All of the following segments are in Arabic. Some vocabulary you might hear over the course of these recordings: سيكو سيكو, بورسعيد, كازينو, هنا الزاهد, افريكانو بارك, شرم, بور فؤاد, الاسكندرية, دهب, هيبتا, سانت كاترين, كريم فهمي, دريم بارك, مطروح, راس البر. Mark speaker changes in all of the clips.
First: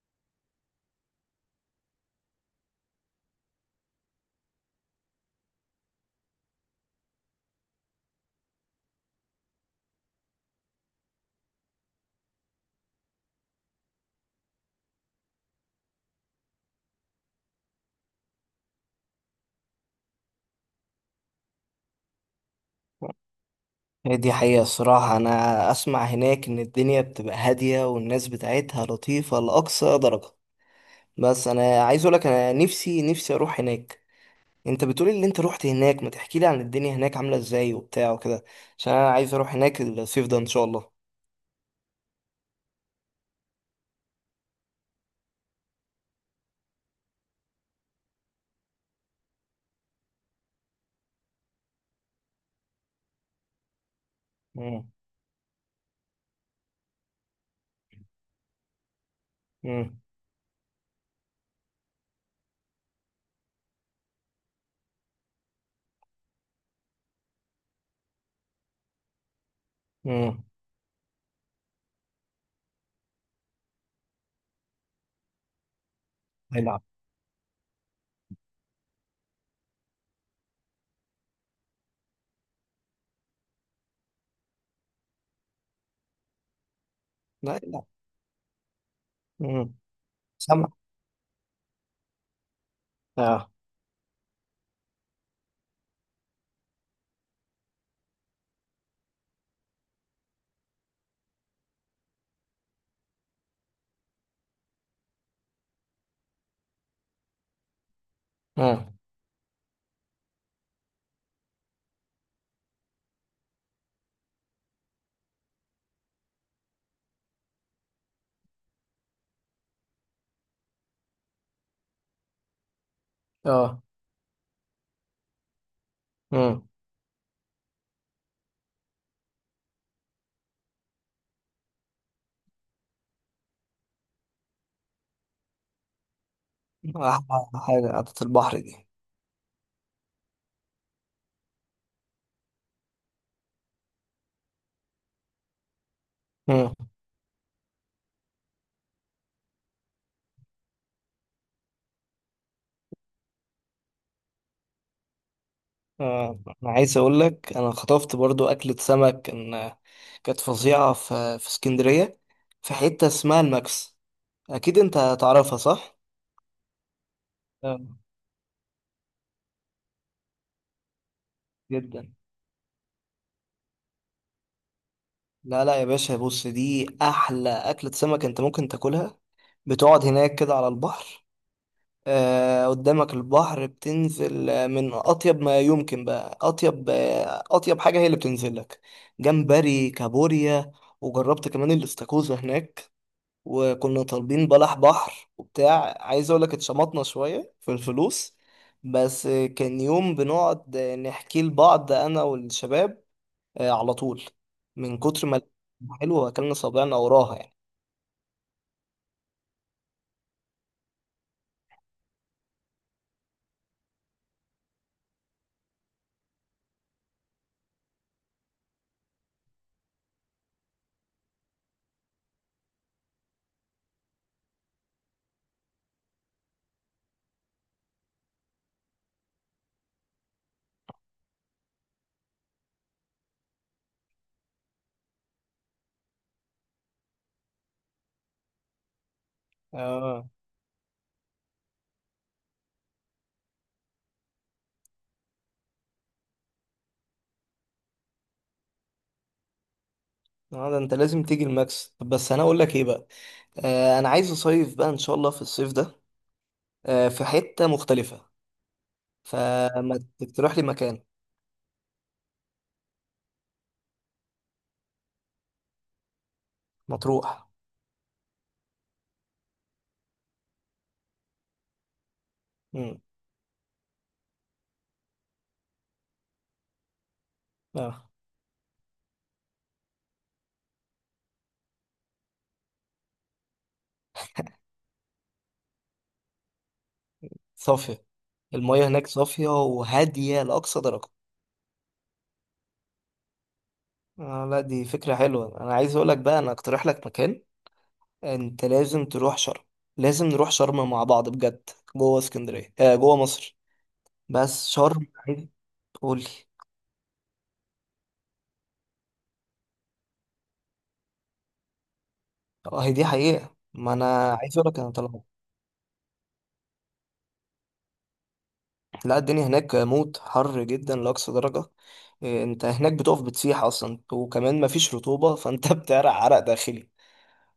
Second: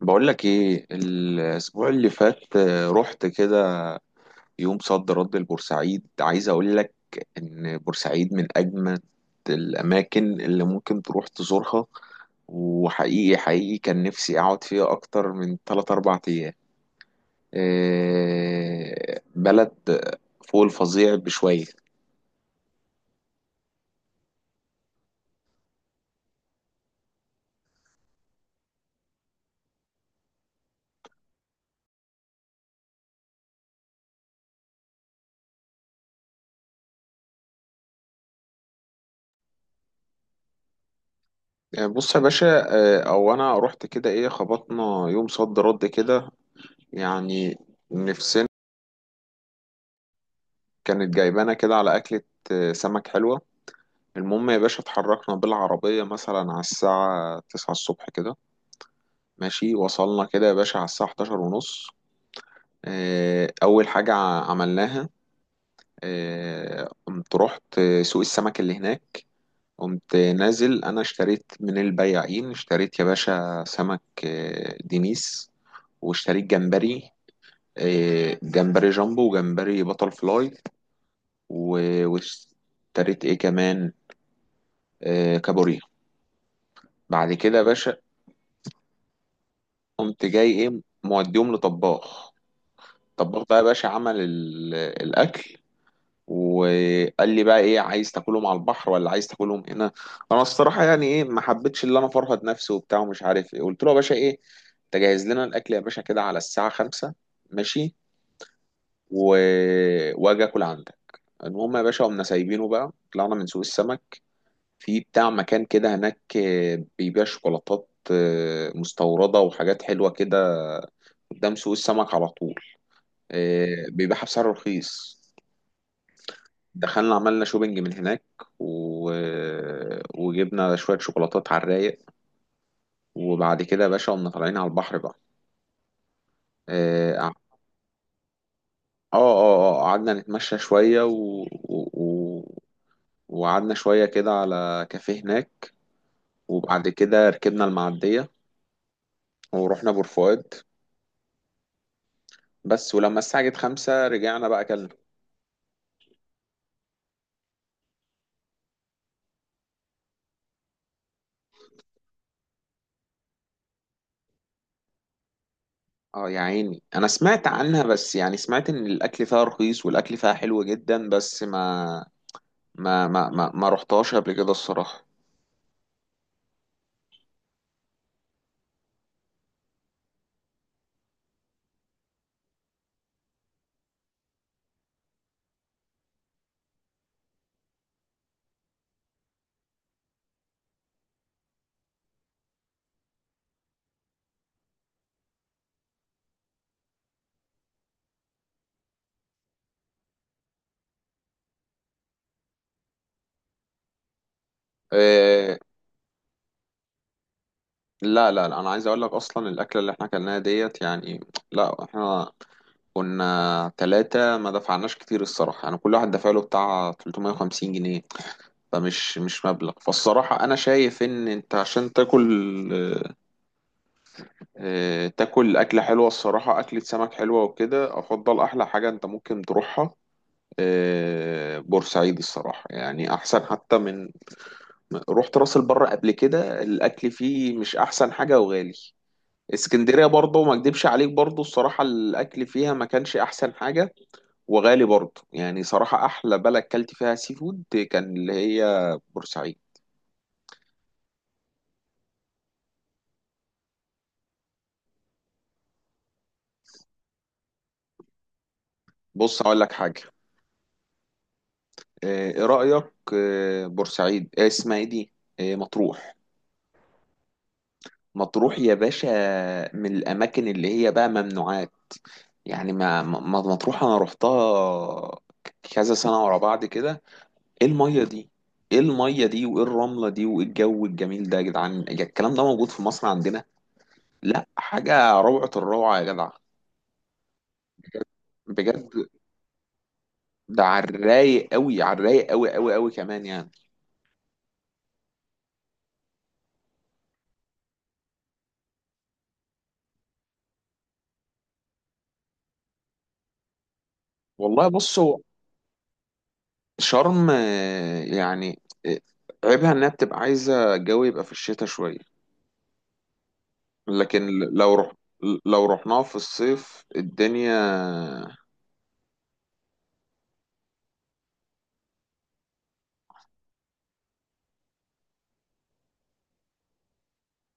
Speaker 1: بقول لك ايه الاسبوع اللي فات، رحت كده يوم صد رد لبورسعيد. عايز اقول لك ان بورسعيد من اجمد الاماكن اللي ممكن تروح تزورها، وحقيقي حقيقي كان نفسي اقعد فيها اكتر من 3 4 ايام. بلد فوق الفظيع بشوية.
Speaker 2: هي دي حقيقة الصراحة. أنا أسمع هناك إن الدنيا بتبقى هادية والناس بتاعتها لطيفة لأقصى درجة. بس أنا عايز أقولك، أنا نفسي أروح هناك. أنت بتقولي اللي أنت روحت هناك، ما تحكيلي عن الدنيا هناك عاملة إزاي وبتاع وكده؟ عشان أنا عايز أروح هناك الصيف ده إن شاء الله.
Speaker 1: بص يا باشا، او انا رحت كده، ايه، خبطنا يوم صد رد كده يعني. نفسنا كانت جايبانا كده على اكلة سمك حلوة. المهم يا باشا،
Speaker 2: مم.
Speaker 1: اتحركنا بالعربية مثلا على الساعة تسعة الصبح كده. ماشي،
Speaker 2: مم.
Speaker 1: وصلنا كده يا باشا على الساعة حداشر ونص. اه، أول حاجة عملناها، اه، قمت رحت سوق السمك اللي هناك. قمت
Speaker 2: مم.
Speaker 1: نازل، أنا اشتريت من البياعين، اشتريت يا باشا سمك، دينيس، واشتريت
Speaker 2: هيلعب.
Speaker 1: جمبري، اه، جمبري جامبو وجمبري بطل فلاي. واشتريت ايه كمان، اه، كابوريا. بعد كده
Speaker 2: لا
Speaker 1: يا
Speaker 2: لا.
Speaker 1: باشا،
Speaker 2: مم.
Speaker 1: قمت جاي
Speaker 2: سمع.
Speaker 1: ايه موديهم لطباخ. الطباخ
Speaker 2: آه.
Speaker 1: بقى يا باشا عمل الاكل، وقال لي بقى: ايه، عايز تاكلهم على البحر ولا عايز تاكلهم هنا؟ انا الصراحه يعني ايه، ما حبيتش اللي انا فرهد نفسي وبتاع ومش عارف ايه، قلت له يا باشا: ايه، تجهز لنا الاكل يا باشا كده على الساعه خمسة. ماشي.
Speaker 2: آه.
Speaker 1: و... واجي اكل عندك. المهم يا باشا، قمنا سايبينه بقى، طلعنا من سوق السمك. في بتاع مكان كده هناك بيبيع شوكولاتات مستورده وحاجات حلوه كده، قدام سوق السمك على طول.
Speaker 2: آه.
Speaker 1: بيبيعها بسعر رخيص.
Speaker 2: مم.
Speaker 1: دخلنا، عملنا شوبينج من هناك، و... وجبنا شوية شوكولاتات على الرايق. وبعد كده يا باشا قمنا طالعين على البحر بقى. اه اه
Speaker 2: أحلى حاجة قعدة البحر دي.
Speaker 1: قعدنا نتمشى شوية، وقعدنا شوية كده على كافيه هناك.
Speaker 2: مم.
Speaker 1: وبعد كده ركبنا المعدية ورحنا بور فؤاد. بس ولما الساعة جت خمسة رجعنا بقى أكلنا.
Speaker 2: آه. أنا عايز أقولك، أنا خطفت برضو أكلة سمك كانت فظيعة في اسكندرية. في حتة اسمها الماكس، أكيد أنت تعرفها، صح؟
Speaker 1: اه يا عيني، أنا سمعت
Speaker 2: اه،
Speaker 1: عنها، بس يعني سمعت إن الأكل فيها رخيص والأكل فيها حلو جدا، بس ما
Speaker 2: جدا.
Speaker 1: ما ما ما ما رحتهاش قبل كده الصراحة.
Speaker 2: لا لا يا باشا، بص، دي أحلى أكلة سمك أنت ممكن تاكلها. بتقعد هناك كده على البحر، آه قدامك البحر، بتنزل من أطيب ما يمكن، بقى أطيب أطيب حاجة هي اللي بتنزل لك. جمبري، كابوريا. وجربت كمان الاستاكوزا هناك. وكنا طالبين بلح بحر وبتاع، عايز اقول لك اتشمطنا شوية في الفلوس. بس كان يوم بنقعد نحكي لبعض انا والشباب على طول، من كتر ما الأكل
Speaker 1: إيه.
Speaker 2: حلو واكلنا صابعنا وراها يعني.
Speaker 1: لا لا لا، انا عايز اقول لك، اصلا الاكله اللي احنا اكلناها ديت يعني، لا احنا كنا ثلاثة، ما دفعناش كتير الصراحة يعني. كل واحد دفع له بتاع 350 جنيه، فمش مش مبلغ. فالصراحة انا شايف ان انت عشان تاكل، إيه، تاكل اكلة حلوة الصراحة، اكلة سمك حلوة وكده، افضل احلى حاجة انت ممكن تروحها، إيه، بورسعيد الصراحة يعني، احسن حتى من، رحت راس البر قبل كده الاكل فيه مش احسن حاجه وغالي. اسكندريه
Speaker 2: اه.
Speaker 1: برضه، ما اكدبش عليك برضه الصراحه، الاكل فيها ما كانش احسن حاجه وغالي برضه يعني. صراحه احلى بلد كلت فيها سي فود كان اللي هي بورسعيد.
Speaker 2: آه، ده انت لازم تيجي الماكس. طب بس انا اقول لك ايه بقى. آه، انا عايز اصيف بقى ان شاء الله في الصيف ده، آه في حتة مختلفة.
Speaker 1: بص اقول لك حاجه،
Speaker 2: فما تقترح لي مكان؟
Speaker 1: ايه رايك، بورسعيد، اسمها ايه دي، مطروح.
Speaker 2: مطروح.
Speaker 1: مطروح يا باشا من الاماكن اللي هي بقى ممنوعات يعني.
Speaker 2: امم.
Speaker 1: مطروح انا رحتها كذا سنه ورا بعض كده. ايه الميه
Speaker 2: اه.
Speaker 1: دي، ايه الميه دي وايه الرمله دي وايه الجو الجميل ده يا جدعان! يا الكلام ده موجود في مصر عندنا؟ لا، حاجه روعه الروعه يا جدع،
Speaker 2: صافية. المياه
Speaker 1: بجد.
Speaker 2: هناك صافية وهادية
Speaker 1: ده
Speaker 2: لأقصى
Speaker 1: على
Speaker 2: درجة.
Speaker 1: الرايق قوي، على الرايق قوي قوي قوي كمان يعني.
Speaker 2: آه، لا دي فكرة حلوة. أنا عايز أقولك بقى، أنا أقترح لك مكان. أنت لازم تروح شرم. لازم نروح شرم مع بعض بجد. جوه اسكندرية، آه جوه مصر. بس
Speaker 1: والله
Speaker 2: شرم
Speaker 1: بصوا،
Speaker 2: عايز تقولي.
Speaker 1: شرم، عيبها انها بتبقى عايزه الجو يبقى في الشتاء شويه.
Speaker 2: اه، هي دي حقيقة. ما
Speaker 1: لكن
Speaker 2: أنا عايز
Speaker 1: لو
Speaker 2: أقولك أنا
Speaker 1: رحت،
Speaker 2: طلعت.
Speaker 1: لو رحناها في الصيف، الدنيا،
Speaker 2: لا، الدنيا هناك موت، حر جدا لأقصى درجة. آه، أنت هناك بتقف بتسيح أصلا، وكمان مفيش رطوبة، فأنت بتعرق عرق داخلي.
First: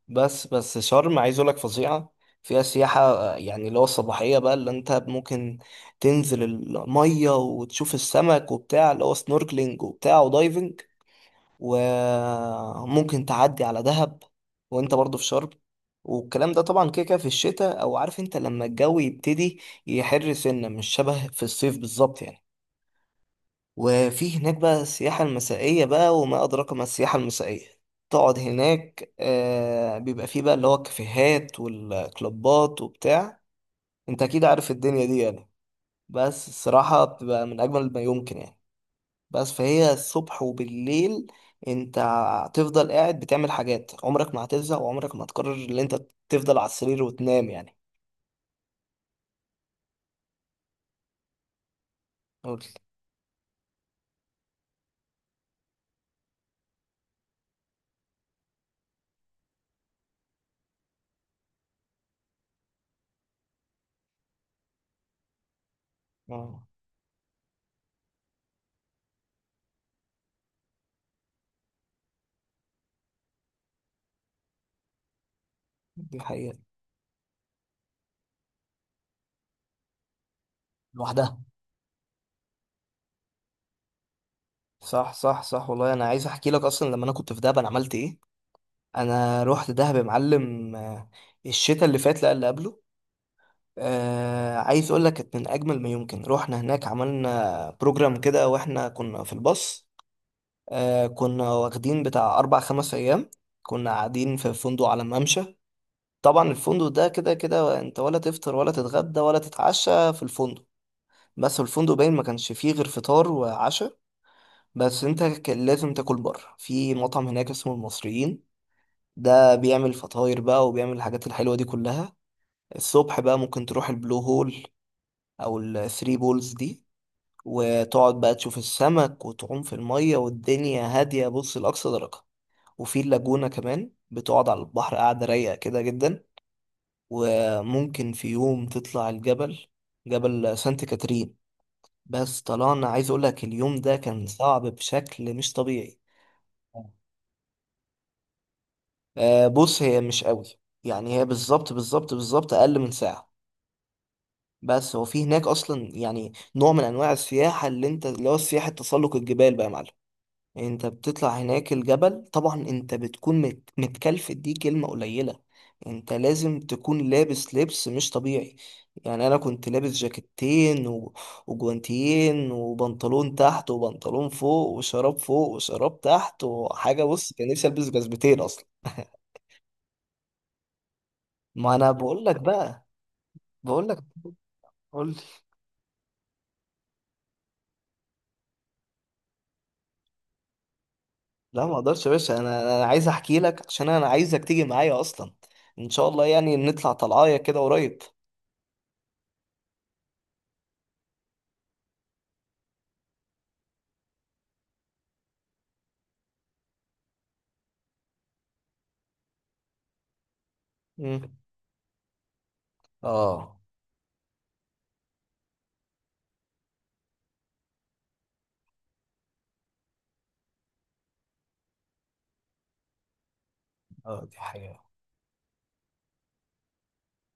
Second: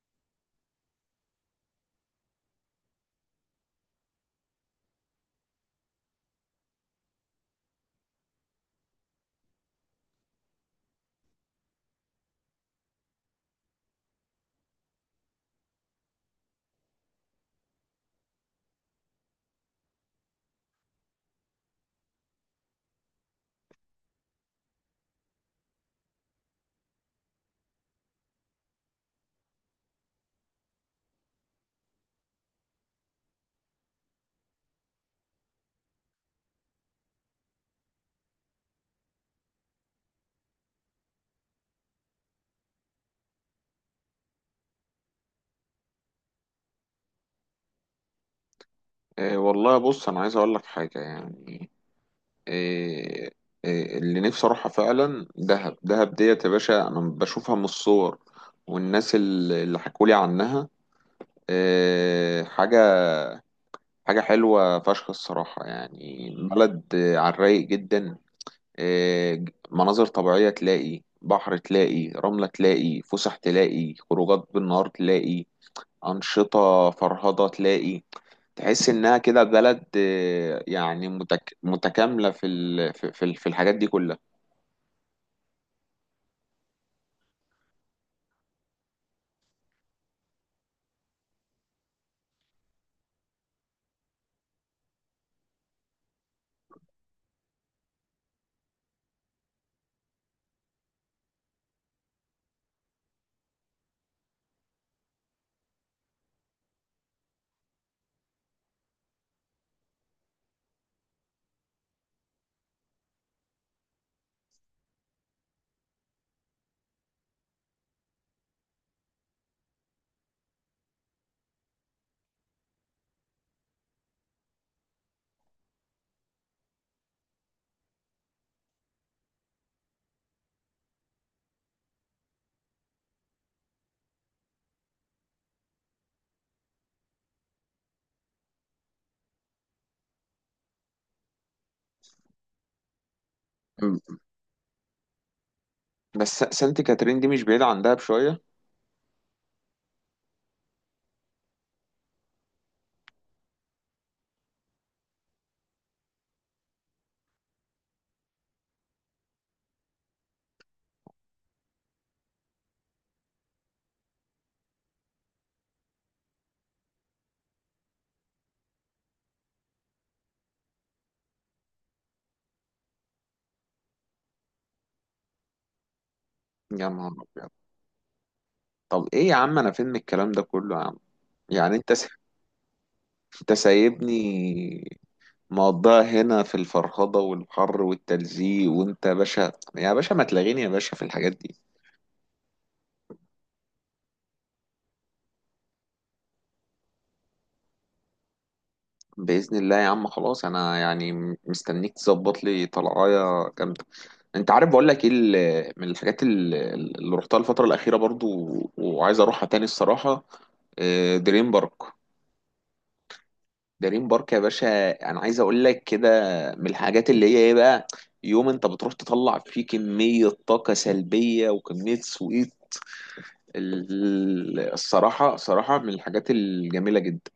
Speaker 2: بس شرم، عايز اقول لك فظيعه. فيها سياحه، آه، يعني اللي هو الصباحيه بقى، اللي انت ممكن تنزل الميه وتشوف السمك وبتاع، اللي هو سنوركلينج وبتاع ودايفنج. وممكن تعدي على دهب وانت برضو في شرم. والكلام ده طبعا كده كده في الشتاء، او عارف انت لما الجو يبتدي يحر سنه، مش شبه في الصيف بالظبط يعني. وفي هناك بقى السياحة المسائية بقى، وما أدراك ما السياحة المسائية. تقعد هناك آه، بيبقى فيه بقى اللي هو الكافيهات والكلوبات وبتاع. انت أكيد عارف الدنيا دي يعني. بس الصراحة بتبقى من أجمل ما يمكن يعني. بس فهي الصبح وبالليل انت هتفضل قاعد بتعمل حاجات، عمرك ما هتزهق، وعمرك ما هتقرر ان انت تفضل على السرير وتنام يعني.
Speaker 1: والله بص انا عايز اقول لك حاجه يعني.
Speaker 2: قول.
Speaker 1: إيه، إيه اللي نفسي اروحها فعلا؟ دهب. دهب ديت يا باشا انا بشوفها من الصور والناس اللي حكولي عنها، إيه، حاجة حلوة فشخ الصراحة يعني.
Speaker 2: اه،
Speaker 1: بلد على الرايق جدا، إيه، مناظر طبيعية، تلاقي بحر، تلاقي رملة، تلاقي فسح، تلاقي خروجات بالنهار، تلاقي
Speaker 2: دي حقيقة.
Speaker 1: أنشطة فرهضة، تلاقي، تحس إنها كده بلد يعني
Speaker 2: لوحدها.
Speaker 1: متكاملة في في الحاجات دي كلها.
Speaker 2: صح صح صح، والله انا عايز احكي لك. اصلا لما انا كنت في دهب انا عملت ايه؟ انا رحت دهب يا معلم، آه، الشتاء اللي فات، لا اللي قبله. آه، عايز اقول لك، كانت من اجمل ما يمكن. رحنا هناك عملنا بروجرام كده واحنا كنا في الباص. آه، كنا واخدين بتاع اربع خمس ايام. كنا قاعدين في فندق على ممشى. طبعا الفندق ده كده كده انت ولا تفطر ولا تتغدى ولا تتعشى في الفندق. بس الفندق باين ما كانش فيه غير فطار وعشاء، بس انت كان لازم تاكل بره في مطعم هناك اسمه المصريين. ده بيعمل فطاير بقى وبيعمل الحاجات الحلوة دي كلها. الصبح بقى ممكن تروح البلو هول او الثري بولز دي، وتقعد بقى تشوف السمك وتعوم في المية والدنيا هادية، بص، لأقصى درجة. وفي اللاجونة كمان بتقعد على البحر، قاعدة رايقة كده جدا. وممكن في يوم تطلع الجبل، جبل سانت كاترين. بس طلعنا، عايز اقولك، اليوم ده كان صعب بشكل مش طبيعي.
Speaker 1: بس سانت كاترين دي مش بعيدة عندها بشوية.
Speaker 2: آه، بص هي مش قوي يعني، هي بالظبط بالظبط بالظبط اقل من ساعة. بس هو في هناك اصلا يعني نوع من انواع السياحه اللي انت، اللي هو سياحه تسلق الجبال بقى يا معلم. انت بتطلع هناك الجبل، طبعا انت بتكون متكلف، دي كلمه قليله. انت لازم تكون لابس لبس مش طبيعي. يعني انا كنت لابس جاكيتين، و... وجوانتيين وبنطلون تحت وبنطلون فوق وشراب فوق وشراب تحت
Speaker 1: يا
Speaker 2: وحاجه،
Speaker 1: نهار
Speaker 2: بص كان
Speaker 1: أبيض!
Speaker 2: نفسي البس جزمتين اصلا.
Speaker 1: طب إيه يا عم، أنا فين من الكلام ده كله يا عم؟
Speaker 2: ما
Speaker 1: يعني
Speaker 2: انا بقول لك بقى،
Speaker 1: أنت
Speaker 2: بقول لك
Speaker 1: سايبني
Speaker 2: قول لي.
Speaker 1: مقضيها هنا في الفرهضة والحر والتلزيق، وأنت يا باشا، يا باشا ما تلاغيني يا باشا في الحاجات دي.
Speaker 2: لا ما اقدرش يا باشا. انا عايز احكي لك، عشان انا عايزك تيجي معايا اصلا. ان شاء الله يعني نطلع طلعايه كده قريب.
Speaker 1: بإذن الله يا عم، خلاص، أنا يعني مستنيك تظبط لي طلعاية جامدة. أنت عارف بقول لك إيه، من الحاجات اللي رحتها الفترة الأخيرة برضو وعايز أروحها تاني الصراحة،
Speaker 2: امم.
Speaker 1: دريم بارك.
Speaker 2: اه.
Speaker 1: دريم بارك يا باشا انا عايز اقول لك كده، من الحاجات اللي هي ايه بقى، يوم انت بتروح تطلع فيه كمية طاقة سلبية وكمية سويت.
Speaker 2: اه، دي حقيقة.
Speaker 1: الصراحة صراحة من الحاجات الجميلة جدا.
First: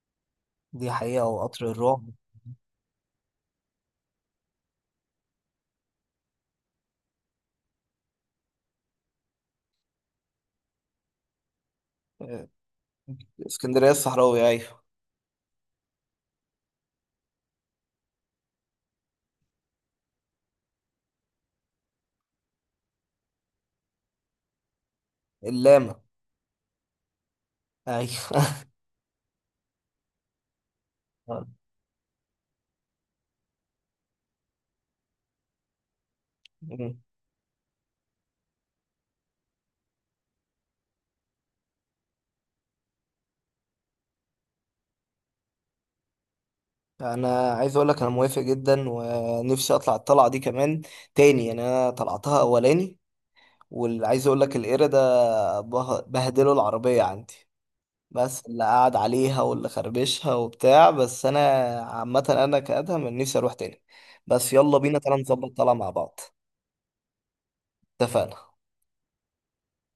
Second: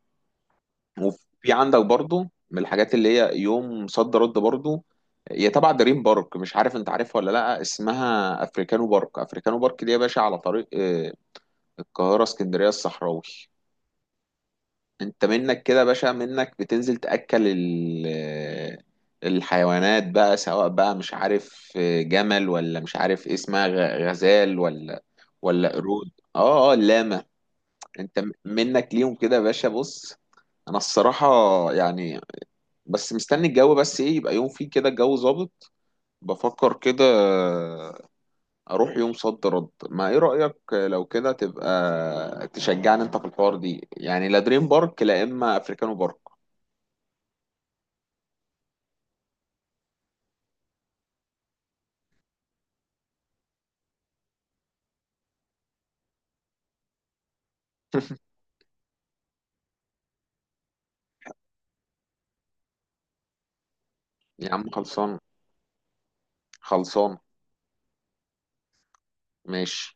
Speaker 2: دي حقيقة
Speaker 1: وفي
Speaker 2: وقطر
Speaker 1: عندك
Speaker 2: الرعب.
Speaker 1: برضو من الحاجات اللي هي يوم صد رد برضو، هي تبع دريم بارك، مش عارف انت عارفها ولا لا، اسمها افريكانو بارك. افريكانو بارك دي يا باشا على طريق القاهرة
Speaker 2: آه،
Speaker 1: اسكندرية الصحراوي.
Speaker 2: اسكندرية الصحراوي، ايوه.
Speaker 1: انت منك كده يا باشا، منك بتنزل تأكل الحيوانات بقى، سواء بقى مش عارف جمل، ولا مش عارف إيه اسمها، غزال، ولا ولا
Speaker 2: اللاما.
Speaker 1: قرود، اللاما. انت
Speaker 2: ايوه
Speaker 1: منك ليهم كده يا باشا، بص. انا الصراحة
Speaker 2: آه.
Speaker 1: يعني بس مستني الجو، بس ايه، يبقى يوم فيه كده الجو ظابط، بفكر
Speaker 2: مم.
Speaker 1: كده اروح يوم صد رد. ما ايه رأيك، لو كده تبقى تشجعني انت في الحوار دي يعني، لا دريم بارك لا اما افريكانو بارك.
Speaker 2: انا عايز اقول لك، انا موافق جدا ونفسي اطلع الطلعة دي كمان تاني يعني. انا طلعتها اولاني، واللي عايز اقول لك القرد ده بهدله العربية عندي. بس اللي قعد عليها واللي خربشها وبتاع، بس انا عامة انا كأدهم إن نفسي اروح تاني. بس
Speaker 1: يا عم
Speaker 2: يلا بينا
Speaker 1: خلصان،
Speaker 2: تعالى نظبط طلعة مع بعض.
Speaker 1: خلصان،
Speaker 2: اتفقنا.
Speaker 1: ماشي.